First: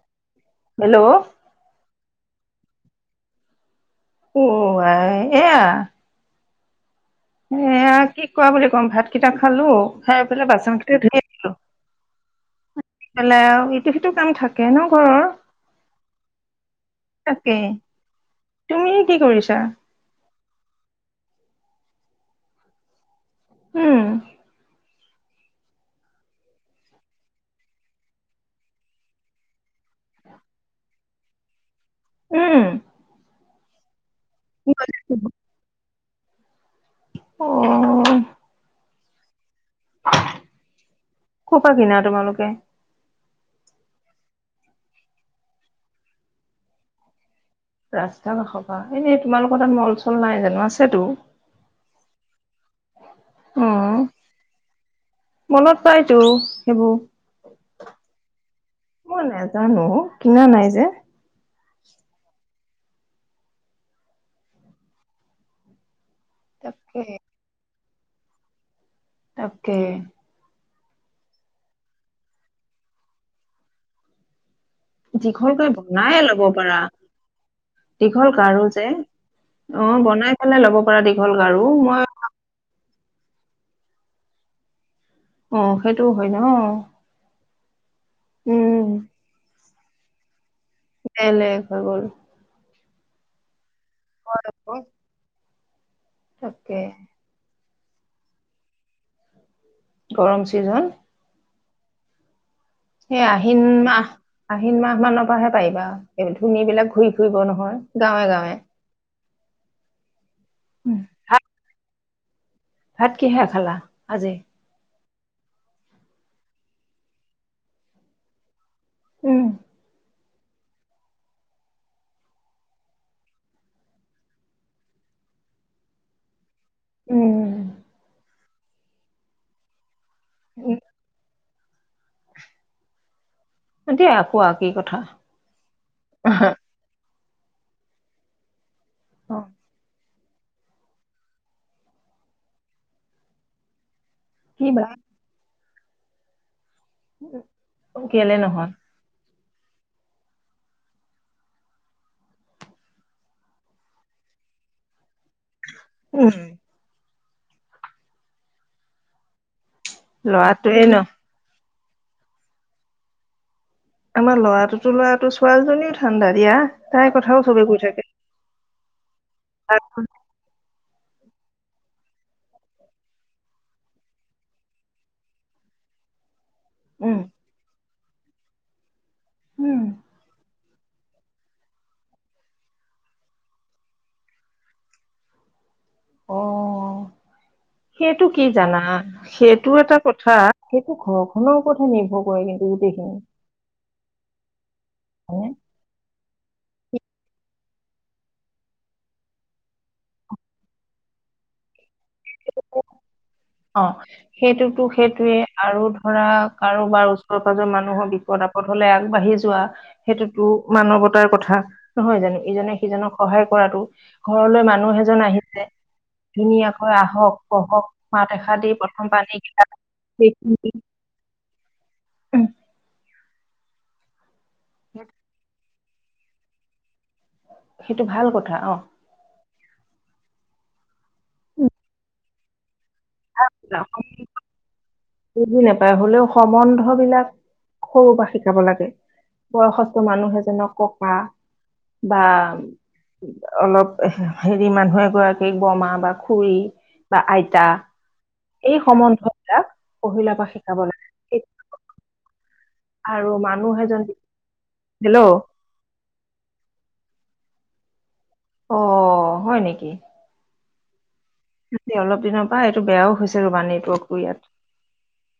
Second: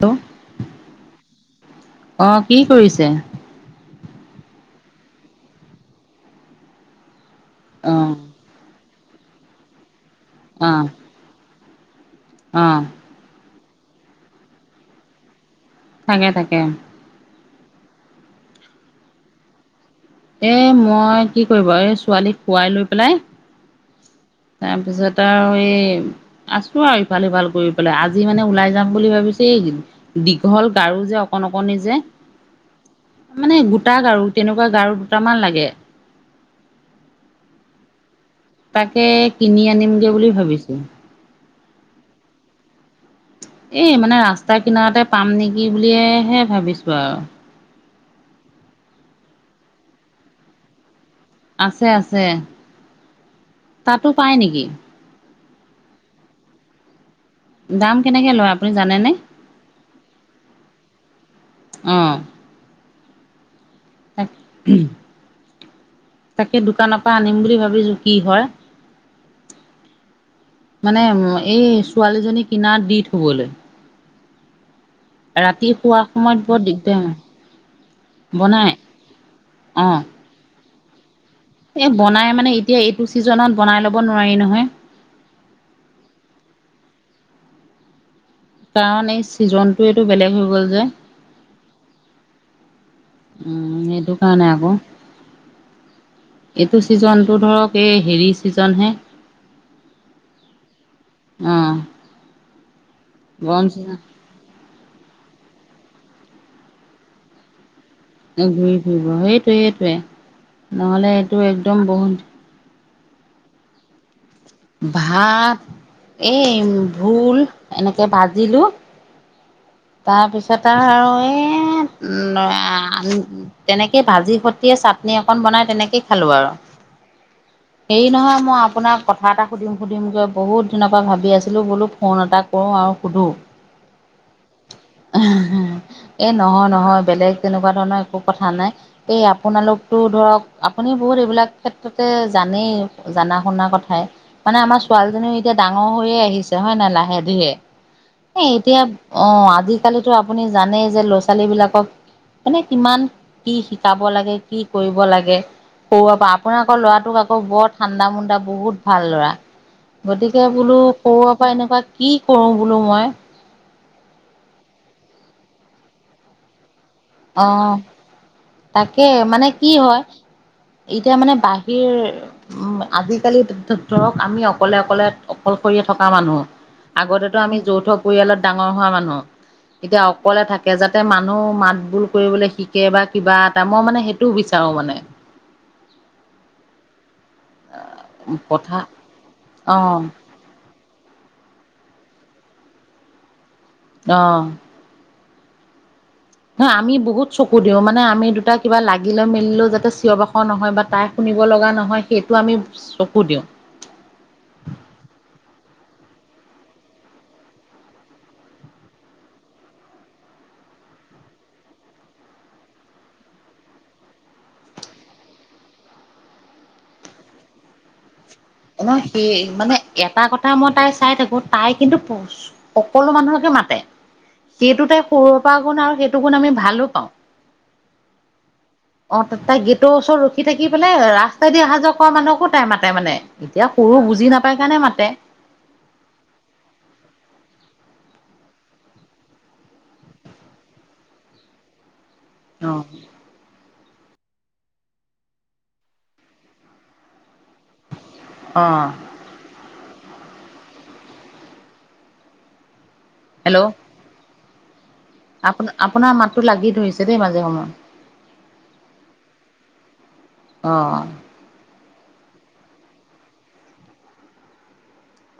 ত' hello! অ', কি কৰিছে? অ' আই এয়া। এয়া অ' কি কৰা বুলি কম ভাত কেইটা খালোঁ, খাই পেলাই বাচনকেইটা ধুই আহিলোঁ। অঁ। সিফালে আৰু ইটো সিটো কাম থাকে ন ঘৰৰ। থাকে থাকে। তাকে, তুমি কি কৰিছা? এ মই কি কৰিব এই ছোৱালীক খোৱাই লৈ পেলাই উম তাৰপিছত আৰু এই আছোঁ আৰু ইফাল সিফাল কৰি পেলাই, আজি মানে ওলাই যাম বুলি ভাবিছো এই দীঘল গাৰু যে অকণ অকণি যে উম মানে গোটা গাৰু তেনেকুৱা গাৰু দুটামান লাগে অ' তাকে কিনি আনিমগে বুলি ভাবিছোঁ ক'পা কিনা তোমালোকে? এই মানে ৰাস্তা কিনাৰতে পাম নেকি বুলিয়েহে ভাবিছোঁ আও ৰাস্তা কাষপা এনেই তোমালোকৰ তাত মল চল নাই জানো, আছেতো আছে আছে অ তাতো পাই নেকি? মলত পাইতো সেইবো দাম কেনেকে লয় আপুনি জানেনে? নাজানো অ কিনা নাই যে অঁ তাক উম তাকে দোকানৰ পা আনিম বুলি ভাবিছোঁ কি হয় তাকে মানে এই ছোৱালীজনী কিনাৰ দি থবলে দীঘলকৈ শোৱাৰ বনাইয়ে সময়ত ল'ব বৰ পাৰা দিগদাৰ দীঘল গাৰু বনাই যে অ বনাই কেনে ল'ব পৰা দীঘল গাৰু এ মই বনাই মানে এতিয়া এইটো চিজনত বনাই লব নোৱাৰি নহয় অ সেইটোও হয় ন উম কাৰণ এই চিজনটো এইটো বেলেগ হৈ গ'ল যে বেলেগ হৈ গ'ল উম সেইটো হয় কাৰণে আক আকৌ তাকে এইটো চিজন টো ধৰক এই হেৰি ছিজনহে গৰম চিজন অ এই আহিন গৰম চিজন মাহ আহিন মাহ মানৰ পৰাহে পাৰিবা, এই ধুনী বিলাক ঘূৰি ফুৰিব নহয় গাঁৱে গাঁৱে ঘূৰি ফুৰিব সেইটোৱে সেইটোৱে উম, নহলে ভাত এইটো একদম বহুত ভাত কিহেৰে খালা আজি? ভাত এই ভোল এনেকে ভাজিলোঁ উম তাৰপিছত আৰু এই নয়া তেনেকে ভাজি সতিয়ে চাটনি অকন বনাই তেনেকেই খালোঁ আৰু উম হেৰি নহয় মই আপোনাক কথা এটা সুধিম সুধিমগৈ বহুত দিনৰ পৰা ভাবি আছিলোঁ বোলো ফোন এটা কৰোঁ আৰু সোধোঁ দিয়া কোৱা কি কথা? এই নহয় নহয় বেলেগ তেনেকুৱা ধৰণৰ একো কথা নাই এই অ আপোনালোকতো ধৰক আপুনি বহুত এইবিলাক ক্ষেত্ৰতে জানেই জানা শুনা কথাই মানে কি আমাৰ বা ছোৱালীজনীও এতিয়া ডাঙ হৈয়ে আহিছে হয় নাই লাহে ধিৰে কেলে এ নহয় এতিয়া অ আজিকালিতো আপুনি জানেই যে ল'ৰা- ছোৱালী বিলাকক মানে কিমান কি শিকাব লাগে, কি কৰিব লাগে সৰুঅ পৰা উম আপোনাৰ আকৌ ল'ৰাটোক আকৌ বৰ ঠাণ্ডা মুণ্ডা, বহুত ভাল ল'ৰা গতিকে বোলো ল'ৰাটোৱে ন সৰুঅ পৰা এনেকুৱা কি কৰোঁ বোলো মই আমাৰ ল'ৰাটোতো ল'ৰাটো ছোৱালীজনীও ঠাণ্ডা দিয়া। তাইৰ কথাও চবে অঁ' কৈ থাকে তাকে মানে কি হয়। এতিয়া মানে বাহিৰ উম আজিকালি ধৰক আমি অকলে অকলে অকলশৰীয়া থকা মানুহ। উম আগতেটো আমি যৌথ পৰিয়ালত ডাঙৰ হোৱা মানুহ উম এতিয়া অকলে থাকে যা মানুহ মাত বোল কৰিবলৈ শিকে বা কিবা এটা মই মানে সেইটোও বিচাৰো মানে। অঁ' সেইটো কি কথা জানা সেইটো অ এটা কথা। সেইটো ঘৰখনৰ ওপৰতহে নিৰ্ভৰ কৰে কিন্তু গোটেইখিনি। অঁ' হয়। নহ আমি বহুত চকু দিওঁ মানে আমি দুটা কিবা লাগিল লৈ মেলিলেও যাতে চিঞৰ বাখৰ নহয় বা তাই শুনিব লগা নহয় সেইটো আমি চকু দিওঁ। অঁ' সেইটো সেইটোৱে আৰু ধৰা কাৰোবাৰ ওচৰ পাজৰ মানুহৰ বিপদ আপ বিপদ হ'লে আগবাঢ়ি যোৱা। সেইটোতো মানৱতাৰ কথা নহয় জানো ইজনে সিজনক সহায় কৰাটো। ঘৰলৈ মানুহ এজন আহিলে ধুনীয়াকৈ আহক বহক। মাত এখা দি। এন প্ৰথম সেই পানীকেইটা মানে এটা কথা সেইখিনি মই তাই চাই থাকো। তাই কিন্তু উম, সকলো মানুহকে মাতে সেইটো তাই সৰু পা গুণ আৰু সেইটো গুণ আমি ভালো পাওঁ। সেইটো ভাল কথা অঁ'। অঁ' ত তাই গেটৰ ওচৰত ৰখি থাকি পেলাই ৰাস্তাই দি অহা যোৱা কৰা মানুহকো তাই মাতে মানে। এতিয়া সৰু বুজি নাপায় কাৰণে মাতে। বুজি নাপাই হলেও সম্বন্ধ বিলাক সৰু পৰা শিকাব লাগে। বয়সস্থ মানুহে এজনক ককা বা অঁ' অলপ হেৰি মানুহ এগৰাকীক বমা বা খুৰী বা আইতা। অ এই সম্বন্ধবিলাক পহিলাৰ পৰা শিকাব লাগে। এই আৰু মানুহ এজন হেল্লো' আপ আপোনাৰ মাতো লাগি ধৰিছে দেই মাজে সময়ত। অ হয় নেকি। অঁ' এতিয়া অলপ দিনৰ পৰা এইটো বেয়াও হৈছে ৰবা নেটৱৰ্কটো ইয়াত।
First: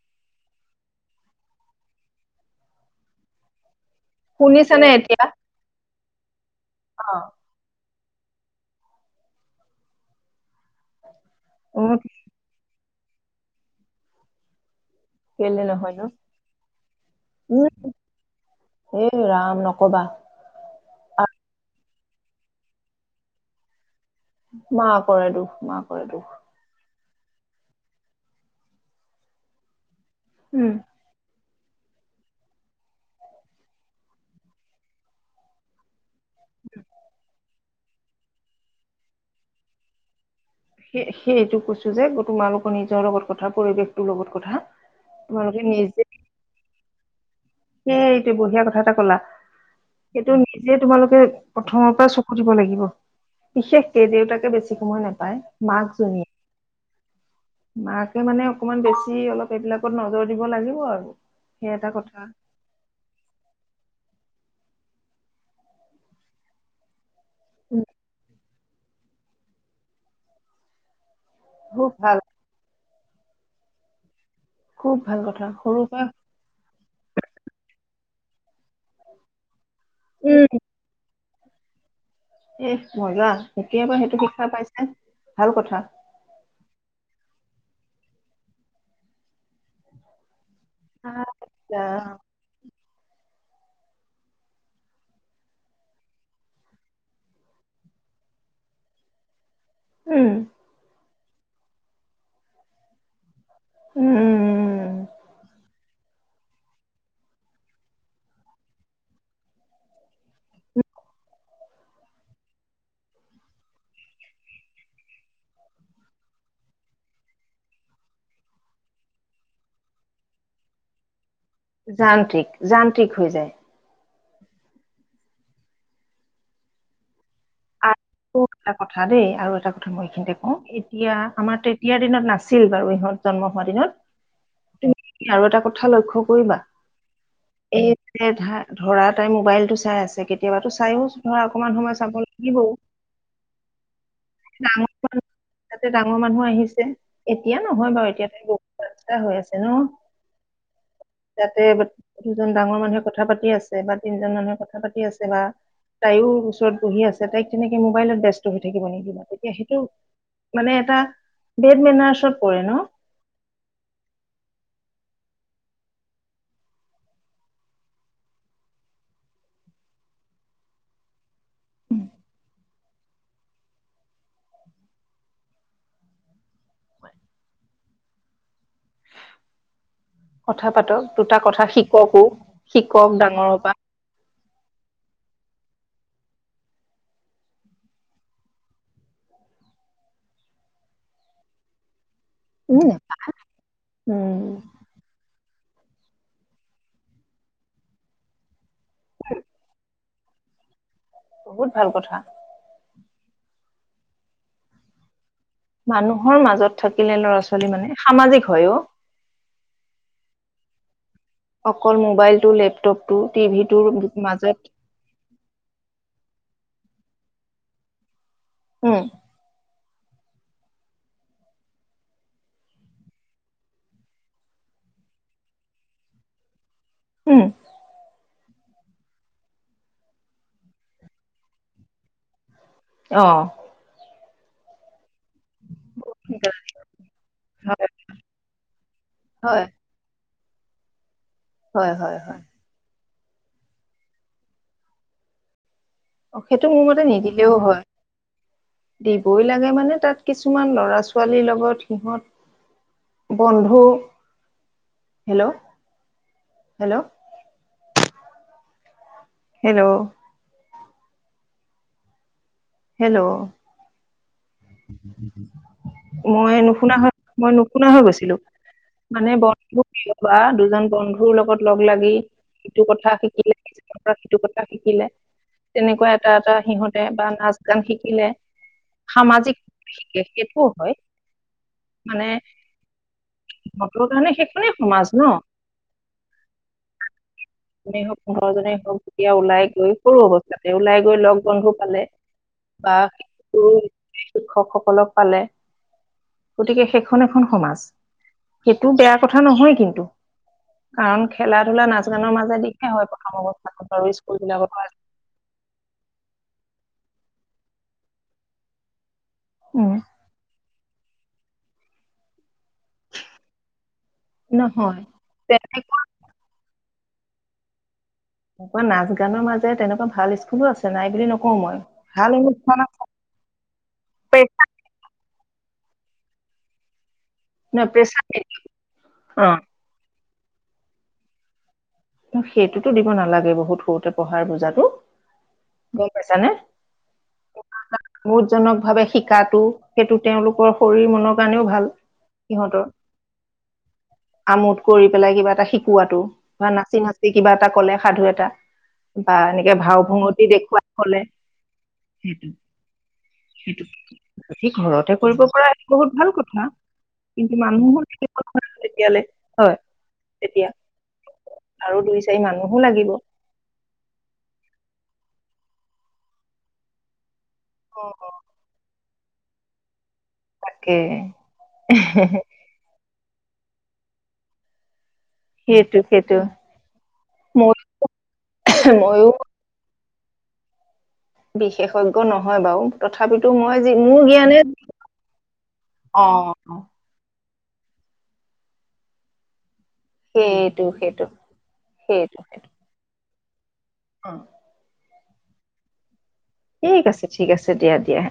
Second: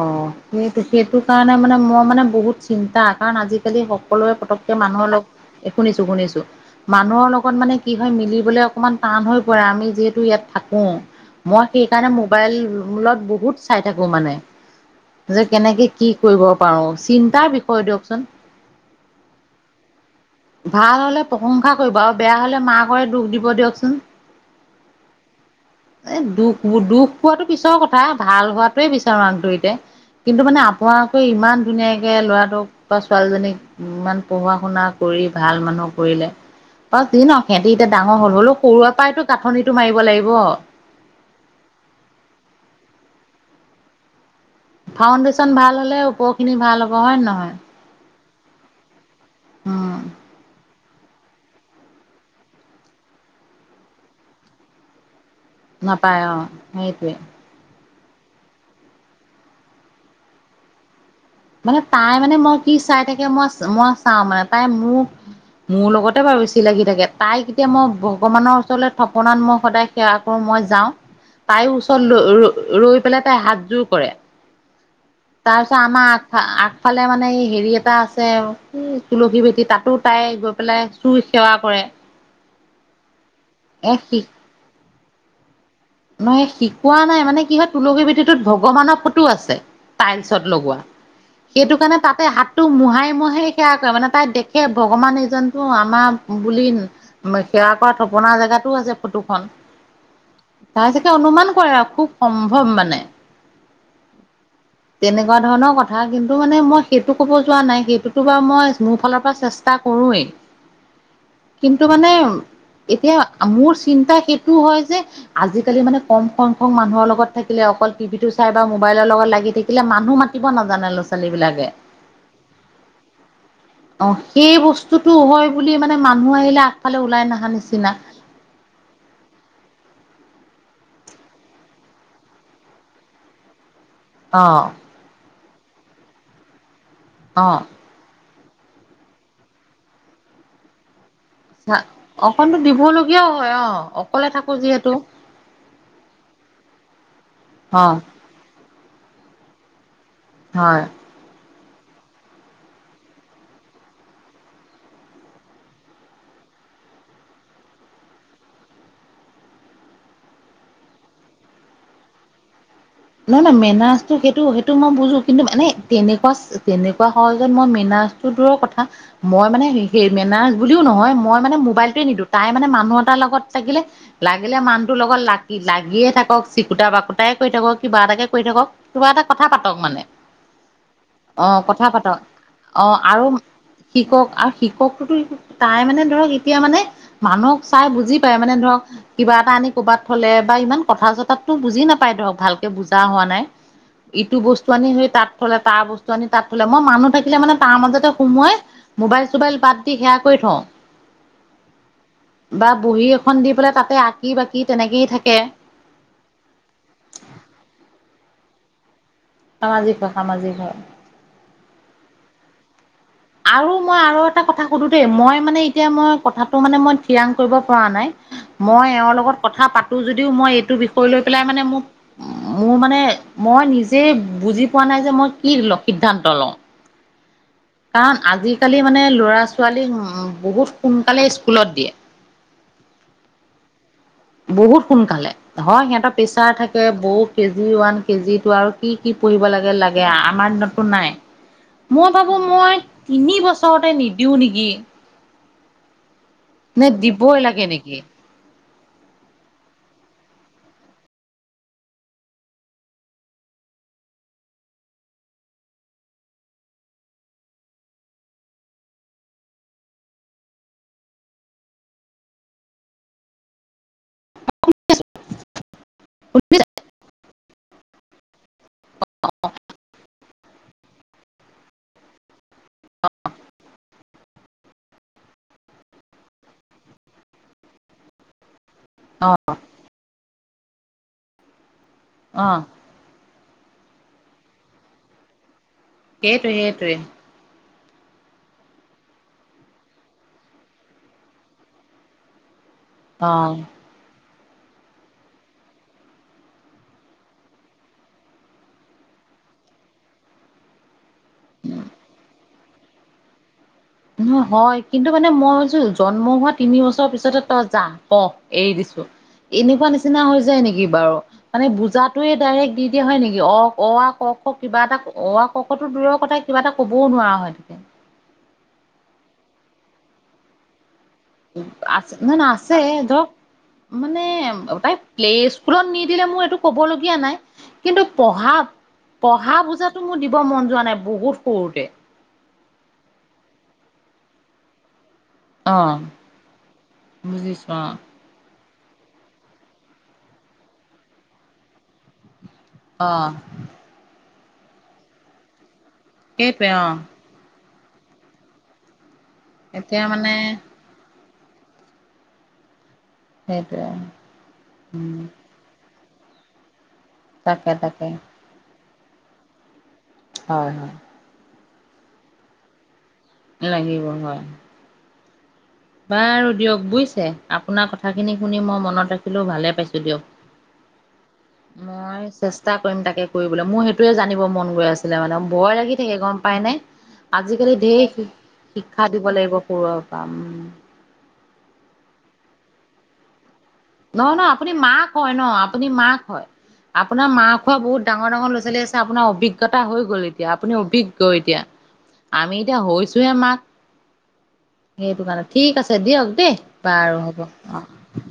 অঁ' সেইটো সেইটো কাৰণে মানে মই মানে বহুত চিন্তা কাৰণ আজিকালি সক সকলোৱে পতককে শুনিছানে মানুহৰ এতিয়া লগ শুনিছো শুনিছো অ মানুহৰ লগত মানে কি হয় মিলিবলৈ অকমান টান হৈ পৰে আমি যিহেতু ইয়াত থাকোঁ মই সেই উম, কাৰণে মোক মোবাইল মূলত বহুত চাই থাকো মানে। যে কেলে কেনেকে নহয়নো কি কৰিব পাৰো চিন্তাৰ বিষয়ে দিয়কচোন। এ ৰাম নকবা। ভাল হলে প্ৰশংসা কৰিব আৰু বেয়া হলে মাকৰে দুখ দিব দিয়কচোন। মাকৰে দুখ মাকৰে এ দুখ। দুখ দুখ পোৱাটো পিছৰ কথা ভাল হোৱাটোৱে বিচাৰো আন্তৰিতে কিন্তু মানে উম। আপোনাৰ ইমান ধুনীয়াকৈ ল'ৰাটোক বা ছোৱালীজনীক ইমান পঢ়া শুনাক কৰি ভাল মানুহ কৰিলে বাৰু যি নহক হেতি এতিয়া ডাঙৰ হল হলো সৰুৰে পৰাইতো কাঠনিটো মাৰিব লাগিব। সে সেইটো কৈছো যে তোমালোকৰ নিজৰ লগত কথা, পৰিৱেশটোৰ লগত কথা। ফাউণ্ডেশ্যন তোমালোকে ভাল হ'লে ওপৰ খিনি ভাল হ'ব হয় নে নহয়। সেই এইটো বঢ়িয়া কথা এটা কলা। উম সেইটো নি যে তোমালোকে প্ৰথমৰ পৰা চকু দিব লাগিব। বিশেষকে দেউতাকে বেছি সময় নাপায়। নাপায় মাকজনীয়ে অঁ' সেইটোৱেই। মাকে মানে অকমান বেছি অলপ এইবিলাকত নজৰ দিব লাগিব আৰু। সেই মানে এটা তাই কথা মানে মই কি চাই থাকে মই-মই চাওঁ মানে তাই মোৰ মোৰ লগতে বাৰু বেছি লাগি থাকে। তাইক এতিয়া মই উম, ভগৱানৰ ওচৰলৈ থপনাত মই সদায় সেৱা কৰো মই যাওঁ। তাইয়ো খুব ওচৰত ভাল ৰ-ৰৈ পেলাই তাই হাতযোৰ কৰে। খুব ভাল কথা তাৰপিছত সৰুৰ পৰা আমাৰ আগফালে মানে এই হেৰি এটা আছে তুলসী ভেতি তাত তটো তাই উম, গৈ পেলাই চই সেৱা কৰে। এহ মজা, এতিয়া এ পৰা শি সেইটো শিক্ষা পাইছে ভাল কথা। নহয়, শিকোৱা নাই মানে কি হয় তুলসী ভেতিটোত ভগৱানৰ ফটো আছে টাইলছত লগোৱা। সেইটো আচ্ছা, কাৰণে তাতে হাত টো মহাই মহাই সেৱা কৰে মানে তাই দেখে ভগৱান এইজনটো আমাৰ বুলি সেৱা কৰা থপনা জেগাতো আছে ফটোখন। উমঁ। তাৰ চাগে অনুমান কৰে আৰু খুব সম্ভৱ মানে। উম তেনেকুৱা ধৰণৰ কথা। কথা কিন্তু মানে মই সেইটো ক'ব যোৱা নাই। সেইটোতো বাৰু মই মোৰ ফালৰ পৰা চেষ্টা কৰোঁৱেই। কিন্তু মানে এতিয়া মোৰ চিন্তা সেইটো হয় যে আজিকালি মানে কম সংখ্যক মানুহৰ লগত থাকিলে অকল টিভিটো চাই বা মোবাইলৰ লগত লাগি থাকিলে মানুহ মাতিব নাজানে ল'ৰা ছোৱালী বিলাকে। যান্ত্ৰিক, যান্ত্ৰিক হৈ যায়। অঁ' সেই বস্তুটো হয় বুলি মানে মানুহ আহিলে আগফালে ওলাই নহা নিচিনা। [unintelligible] এটা কথা দেই আৰু এটা কথা মই এইখিনিতে কওঁ এতিয়া আমাৰ তেতিয়াৰ দিনত নাছিল বাৰু ইহঁত জন্ম হোৱা দিনত। অঁ। [unintelligible] তুমি আৰু এটা কথা লক্ষ্য কৰিবা। অঁ। এই ধ-ধৰা তাই মোবাইলটো চাই আছে কেতিয়াবাতো চাইও- ধৰা অকণমান সময় চাব লাগিব ও। কিয় হয়, অঁ'। যিহেতু। তাতে ডাঙৰ মানুহ আহিছে, এতিয়া অ নহয় বাৰু এতিয়া তেওঁ বহুত [unintelligible] হৈ আছে ন। হয়। যাতে দুজন ডাঙৰ মানুহে কথা পাতি আছে বা তিনজন মানুহে কথা পাতি আছে বা- তাইয়ো ওচৰত বহি আছে, তাইক তেনেকে মোবাইলত ব্যস্ত হৈ থাকিব নিদিবা তেতিয়া সেইটো মানে এটা বেড মেনাৰছত পৰে ন'। নহয় নহয়, মেনাছটো সেইটো সেইটো মই বুজো কিন্তু মানে তেনেকুৱা তেনেকুৱা সহজত মই মেনা টো দূৰৰ কথা। মই মানে সেই মেনাৰছ বুলিও নহয় মই মানে মোবাইলটোৱে নিদো, তাই মানে মানুহ এটাৰ লগত থাকিলে লাগিলে মানুহটোৰ লগত লাগি লাগিয়ে থাকক, চিকুতা বাকুটাই কৰি থাকক। কিবা এটাকে কৰি থাকক, কিবা এটা কথা পাতক মানে। কথা পাতক দুটা অ কথা পাতক শিককো অ শিকক আৰু ডাঙৰৰ পৰা। শিকক আৰু শিককতো তাই মানে ধৰক এতিয়া মানে- মানুহক চাই বুজি পায় মানে ধৰক- কিবা এটা আনি ক'ৰবাত থলে বা ইমান কথা চতাতো বুজি নাপাই ধৰক ভাল উম বুজা হোৱা নাই ইটো উম বস্তু আনি সেই তাত ফালে তাৰ বস্তু নি তাত থলে মই মানুহ থাকিলে মানে তাৰ মাজতে সোমোৱাই- মোবাইল চোবাইল বাদ দি সেৱা কৰি থওঁ। বহুত ভাল কথা। বা বহী এখন দি পেলাই তাতে আঁকি বাকি তেনেকেই থাকে। মানুহৰ মাজত থাকিলে ল'ৰা ছোৱালী মানে সামাজিক হয়ো। সামাজিক হয়ঁ সামাজিক হয়ঁ। অকল মোবাইল টো লেপটপ টো টিভিটোৰ মাজত। স মই মানে এতিয়া মই কথাটো মানে মই ঠিৰাং কৰিব পৰা নাই মই উম এওঁৰ লগত- কথা পাতো যদিও মই এইটো বিষয় লৈ পেলাই মানে মোক মোৰ মানে মই নিজেই বুজি পোৱা নাই যে মই কি সিদ্ধান্ত লওঁ। উমঁ! কাৰণ আজিকালি মানে ল'ৰা ছোৱালীক উমঁ বহুত সোনকালে স্কুলত দিয়ে। অঁ! বহুত সোনকালে। হয় সিহঁতৰ প্ৰেছাৰ থাকে বৌ কেজি হয় ওৱান কেজি টু আৰু কি কি পঢ়িব হয় লাগে লাগ- এয়া আমাৰ দিনতো নাই হয় মই হয় ভাবো হয় মই- তিনি বছৰতে নিদিওঁ নেকি? অ, সেইটো মোৰ নে মতে দীবৈ নিদিলেও লাগে হয় নেকি? দিবই লাগে মানে তাত কিছুমান ল'ৰা ছোৱালীৰ লগত সিহত- বন্ধু হেলৌ! হেলৌ! হেলৌ! হেল্লৌ! মই শুনিছা নো শুনা হয় মই নুশুনা হৈ গৈছিলো। মানে বন্ধুপাতি লবা কবা দুজন বন্ধুৰ লগত লগ লাগি- সিটো কথা শিকিলে সিটো কথা শিকিলে। তেনেকুৱা এটা এটা সিহঁতে বানাচ- গান শিকিলে অ', সামাজিক শিকে সেইটোও হয়ঁ। মানে অ'। সিহতৰ কৰণে সেইখনেই সমাজ ন'। সেইটোৱে সেইটোৱে। নেই হওঁক পোন্ধৰ জনেই হওঁক তেতিয়া ওলাই গৈ সৰু অৱস্থাতে ওলাই গৈ লগ বন্ধু পালে। বা অ', শিটো শিক্ষকসকলক পালে। গতিকে সেইখন এখন সমাজ সেইটো বেয়া কথা নহয় কিন্তু। কাৰণ খেলা ধূলা নাচ গানৰ মাজে দিশে হয় প্ৰথম অৱস্থাতো। ন হয় কিন্তু- মানে মইছো জন্ম হোৱা তিনি বছৰৰ পিছতে তই যা ক এৰি দিছোঁ। এনেকুৱা উম নিচিনা হৈ যায় নেকি বাৰু মানে বুজটোয়ে ডাইৰেক্ট দি দিয়া হয় নেকি অ অ আ ক ক। ক কিবা এটা নহয় অ আ তো তেনেকুৱা দূৰৰ কথা কিবা এটা কবও নোৱাৰা হয় থাকে। এনেকুৱা নাচ গানৰ মাজে তেনেকুৱা ভাল স্কুলো আছে নাই বুলি নকও- আছে ন' ন' আছে জক। মানে তাই প্লে স্কুলত নিদিলে মোৰ এইটো ক'ব লগীয়া নাই। কিন্তু প্ৰেছাৰ পঢ়া অ পঢ়া বুজাতো মোৰ দিব মন যোৱা নাই বহুত সৰুতে। সেইটোতো দিব নালাগে বহুত সৰুতে পঢ়াৰ বুজাতটো। অ', গৈ পাইছা নে? বুজিছো অ'। বহুধজনক ভাৱে শিকা সেইটো তেওঁলোকৰ শৰীৰ মনৰ কাৰণেও ভাল সিহঁতৰ। অ' আমোদ কৰি পেলাই কিবা এটা শিকোৱাতটো সেইটোৱে হয় না অ', কিবা এটা কলে সাধু এটা বা এনেকে ভাও এতিয়া মানে ভুঙতি দেখুৱা হলে সেইটো। সেইটোৱে সেইটো ঘৰতে উম, কৰিব পৰা এক বহুত ভাল কথা। কিন্তু তাকে তাকে মানুহৰতিয়াল হয়। তেতিয়া হয় হয়। আৰু দুই চাৰি মানুহো লাগিব। লাগিব হয়। বাৰু দিয়ক বুজিছে আপোনাৰ কথাখিনি শুনি মই মনত ৰাখিলোও ভালে পাইছো তাকে দিয়ক। মই চেষ্টা কৰিম তাকে কৰিবলৈ মোৰ সেইটোয়ে জানিব মন গৈ আছিলে মানে। বয় সেইটো লাগি থাকে সেইটো গম পায় নে আজিকালি মই ঢেৰ শিক্ষা ময়ো দিব লাগিব সৰু পাম উম,। বিশেষজ্ঞ নহয় বাৰু। তথাপিতো মই যি মোৰ নহয় নহয় জ্ঞানে আপুনি মাক হয় ন আপুনি মাক হয়। অ' আপোনাৰ মা খোৱা বহুত ডাঙৰাৰ লৰা ছোৱালী আনাৰ অভি্ঞ আভিগটা হৈ গ'ল এতিয়া আপুনি সেইটো সেইটো অভিজ্ঞ এতিয়া আমি এতিয়া হৈছোহে মাক। অ' সেইটো কাৰণে ঠিক আছে দিয়ক দেই। ঠিক বাৰু আছে হ'ব ঠিক আছে অ দিয়া দিয়া।